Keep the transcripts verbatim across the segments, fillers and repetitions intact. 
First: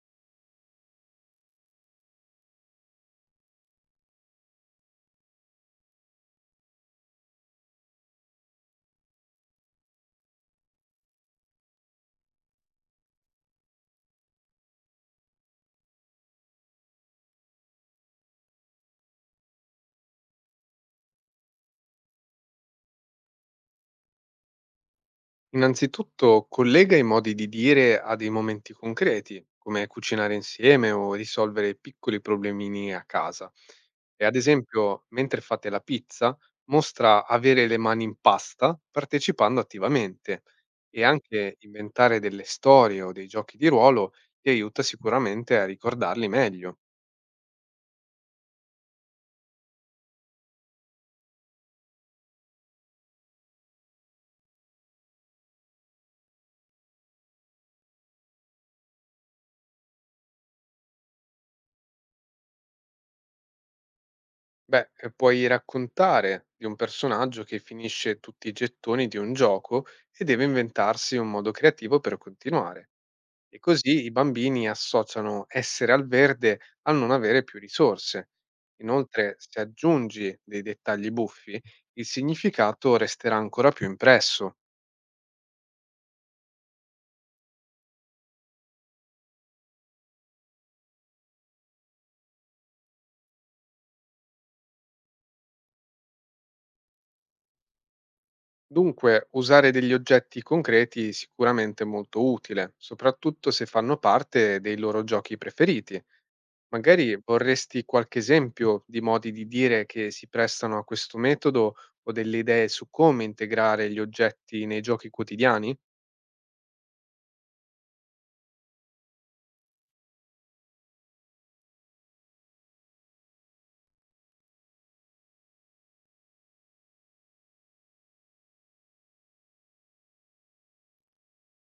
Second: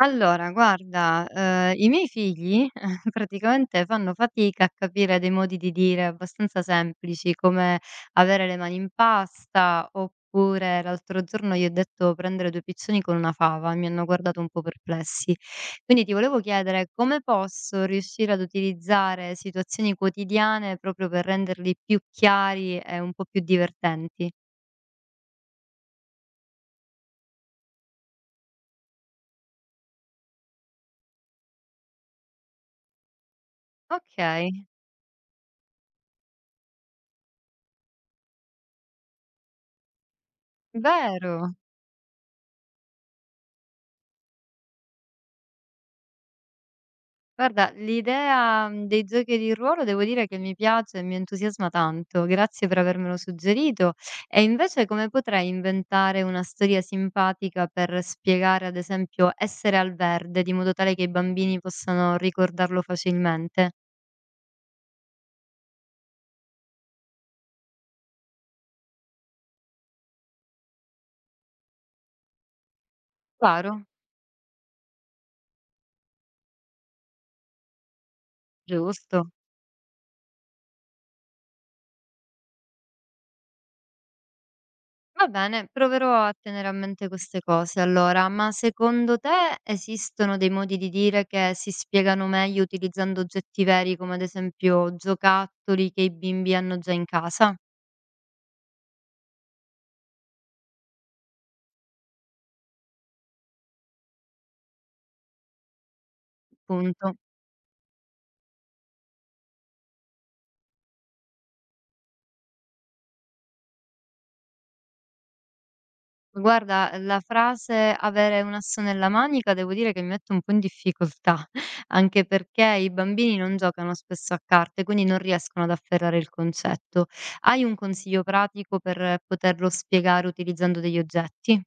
Allora guarda, ehm, i miei figli praticamente fanno fatica a capire dei modi di dire abbastanza semplici, come avere le mani in pasta, oppure l'altro giorno gli ho detto: "Prendere due piccioni con una fava", e mi hanno guardato un po' perplessi. Quindi ti volevo chiedere come posso riuscire ad utilizzare situazioni quotidiane proprio per renderli più chiari e un po' più divertenti. Innanzitutto collega i modi di dire a dei momenti concreti, come cucinare insieme o risolvere piccoli problemini a casa. E ad Okay, esempio, mentre fate la pizza, mostra avere le mani in pasta partecipando attivamente e vero. anche inventare delle storie o dei giochi di ruolo ti aiuta sicuramente a ricordarli meglio. Guarda, l'idea, mhmm, dei giochi di ruolo devo dire che mi piace e mi entusiasma tanto. Grazie per avermelo suggerito. E invece come potrei inventare una storia simpatica per spiegare, ad esempio, "Essere al verde", di modo tale che i bambini possano ricordarlo facilmente? Beh, e puoi raccontare di un personaggio che finisce tutti i gettoni di un gioco e deve inventarsi un modo creativo per continuare. E Chiaro? così i bambini associano essere al verde al non avere più risorse. Giusto. Inoltre, se aggiungi dei dettagli buffi, il significato resterà ancora più impresso. Va bene, proverò a tenere a mente queste cose allora, ma secondo te esistono dei modi di dire che si spiegano meglio utilizzando oggetti veri come ad esempio giocattoli che i bimbi hanno già in casa? Dunque, usare degli oggetti concreti è sicuramente molto utile, soprattutto se fanno parte dei loro giochi preferiti. Punto. Magari vorresti qualche esempio di modi di dire che si prestano a questo metodo o delle idee su come integrare gli oggetti nei giochi quotidiani? Guarda, la frase avere un asso nella manica devo dire che mi mette un po' in difficoltà, anche perché i bambini non giocano spesso a carte, quindi non riescono ad afferrare il concetto. Hai un consiglio pratico per poterlo spiegare utilizzando degli oggetti?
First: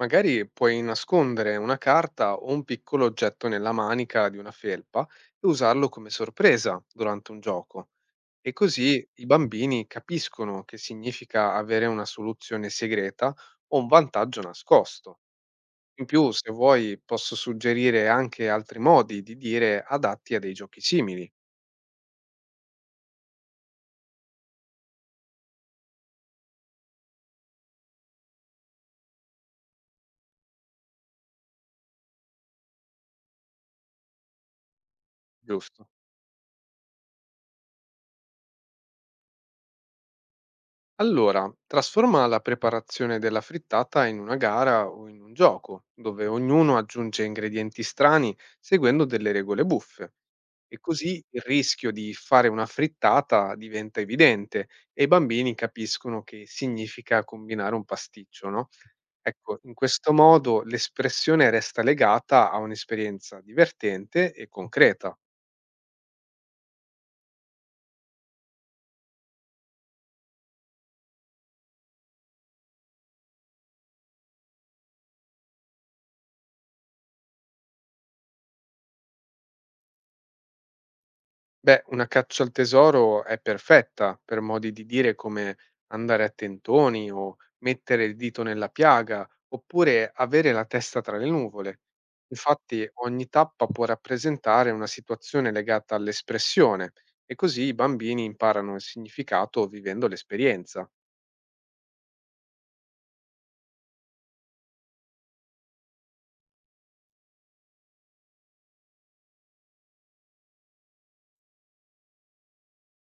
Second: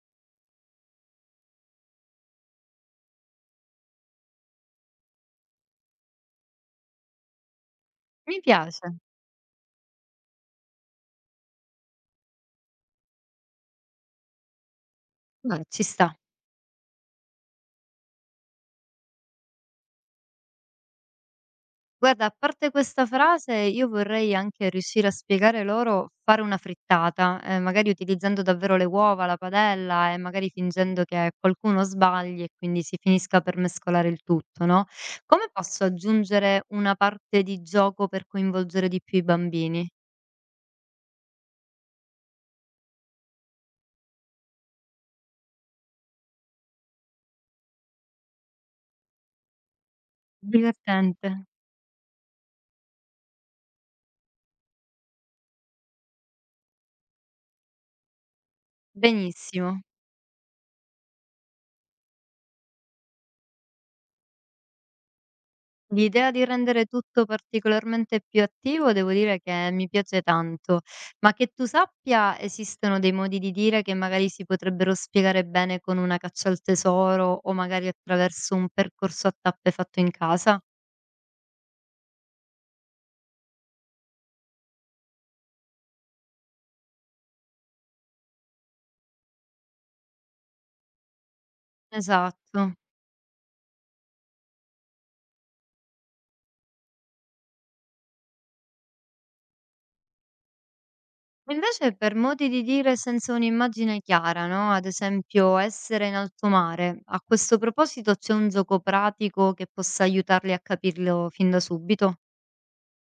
Magari puoi nascondere una carta o un piccolo oggetto nella manica di una felpa e usarlo come sorpresa durante un gioco. Mi E piace. così i bambini capiscono che significa avere una soluzione segreta o un vantaggio nascosto. Vabbè, ci In sta. più, se vuoi, posso suggerire anche altri modi di dire adatti a dei giochi simili, Guarda, a parte questa frase, io vorrei anche riuscire a spiegare loro fare una frittata, eh, magari utilizzando davvero le uova, la padella e magari fingendo che qualcuno sbagli e quindi si finisca per mescolare il tutto, no? Come posso giusto? aggiungere una parte di gioco per coinvolgere di più i bambini? Allora, trasforma la preparazione della frittata in una gara o in un gioco, dove ognuno aggiunge ingredienti strani seguendo delle regole buffe. E così Divertente. il rischio di fare una frittata diventa evidente e i bambini capiscono che significa combinare un pasticcio, no? Ecco, in Benissimo. questo modo l'espressione resta legata a un'esperienza divertente e concreta. L'idea di rendere tutto particolarmente più attivo devo dire che mi piace tanto, ma che tu sappia esistono dei modi di dire che magari si potrebbero spiegare bene con una caccia al tesoro o magari attraverso un percorso a tappe fatto in casa? Beh, una caccia al tesoro è perfetta per modi di dire come andare a tentoni o mettere il dito nella piaga, oppure avere la testa tra le nuvole. Esatto. Infatti, ogni tappa può rappresentare una situazione legata all'espressione e così i bambini imparano il significato vivendo l'esperienza. Invece per modi di dire senza un'immagine chiara, no? Ad esempio essere in alto mare, a questo proposito c'è un gioco pratico che possa aiutarli a capirlo fin da subito?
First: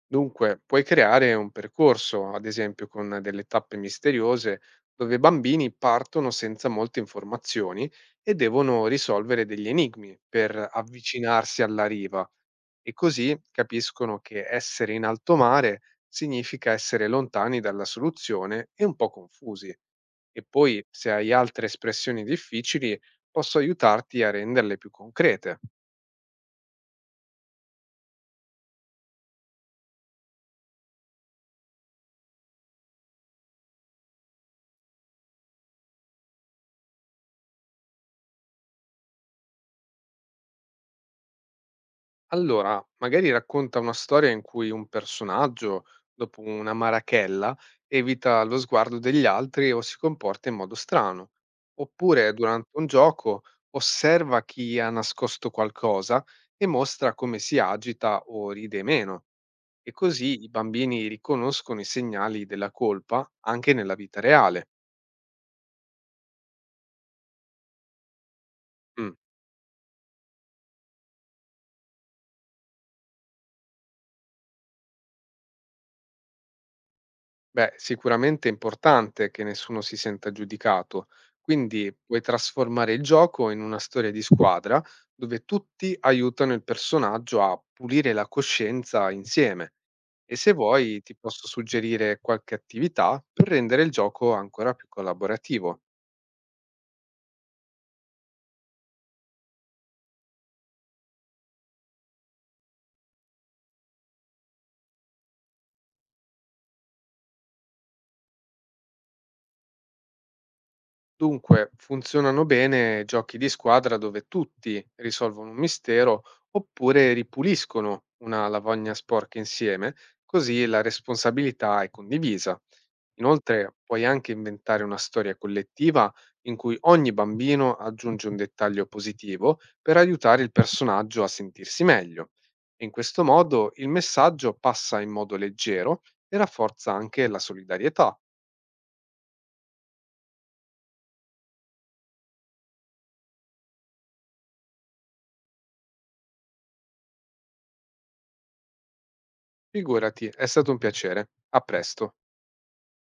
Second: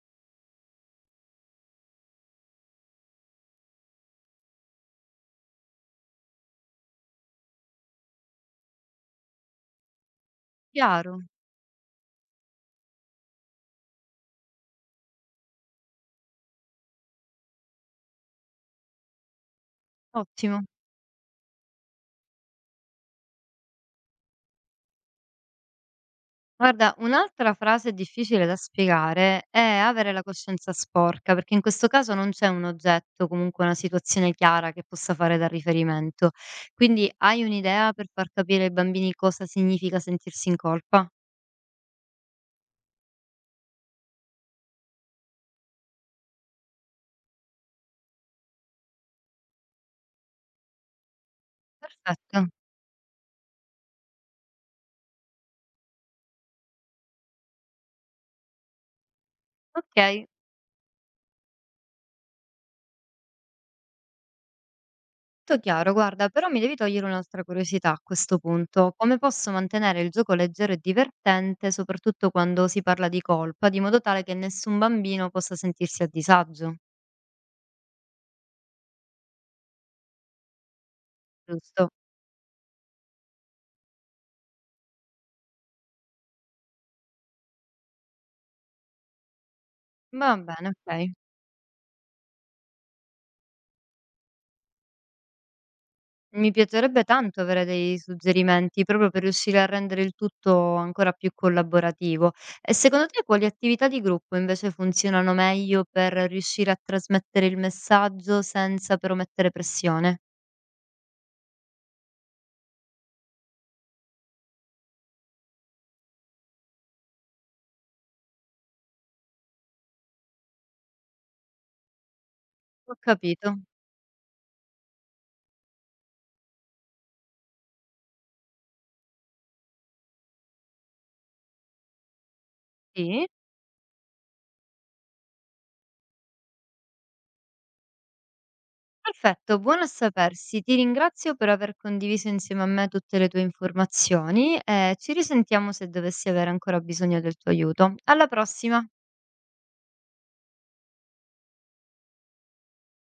Dunque, puoi creare un percorso, ad esempio con delle tappe misteriose, dove i bambini partono senza molte informazioni e devono risolvere degli enigmi per Chiaro, avvicinarsi alla riva e così capiscono che essere in alto mare significa essere lontani dalla soluzione e un po' confusi. E ottimo. poi, se hai altre espressioni difficili, posso aiutarti a renderle più concrete. Guarda, un'altra frase difficile da spiegare è avere la coscienza sporca, perché in questo caso non c'è un oggetto, comunque una situazione chiara che possa fare da riferimento. Quindi hai un'idea per far capire ai bambini cosa significa sentirsi in colpa? Allora, magari racconta una storia in cui un personaggio, dopo una marachella, evita lo sguardo degli altri o si comporta in modo strano. Oppure, Perfetto. durante un gioco, osserva chi ha nascosto qualcosa e mostra come si agita o ride meno. E Ok, così i bambini riconoscono i segnali della colpa anche nella vita reale. tutto chiaro. Guarda, però mi devi togliere un'altra curiosità a questo punto. Mm. Come posso mantenere il gioco leggero e divertente, soprattutto quando si parla di colpa, di modo tale che nessun bambino possa sentirsi a disagio? Beh, sicuramente è importante che nessuno si senta giudicato, Giusto. quindi puoi trasformare il gioco in una storia di squadra dove tutti aiutano il personaggio a pulire la coscienza insieme. Va E se bene, ok. vuoi ti posso suggerire qualche attività per rendere il gioco ancora più collaborativo. Mi piacerebbe tanto avere dei suggerimenti, proprio per riuscire a rendere il tutto ancora più collaborativo. E secondo te quali attività di gruppo invece funzionano meglio per riuscire a trasmettere il messaggio senza però mettere pressione? Dunque, funzionano bene giochi di squadra dove tutti risolvono un mistero oppure ripuliscono una lavagna sporca insieme, così la responsabilità è condivisa. Ho capito. Inoltre, puoi anche inventare una storia collettiva in cui ogni bambino aggiunge un dettaglio positivo per aiutare il personaggio a sentirsi meglio. E in questo Sì. modo il messaggio passa in modo leggero e rafforza anche la solidarietà. Perfetto, buono a sapersi. Ti ringrazio per aver condiviso insieme a me tutte le tue informazioni e ci risentiamo se dovessi avere ancora bisogno del tuo aiuto. Alla prossima! Figurati, è stato un piacere. A presto.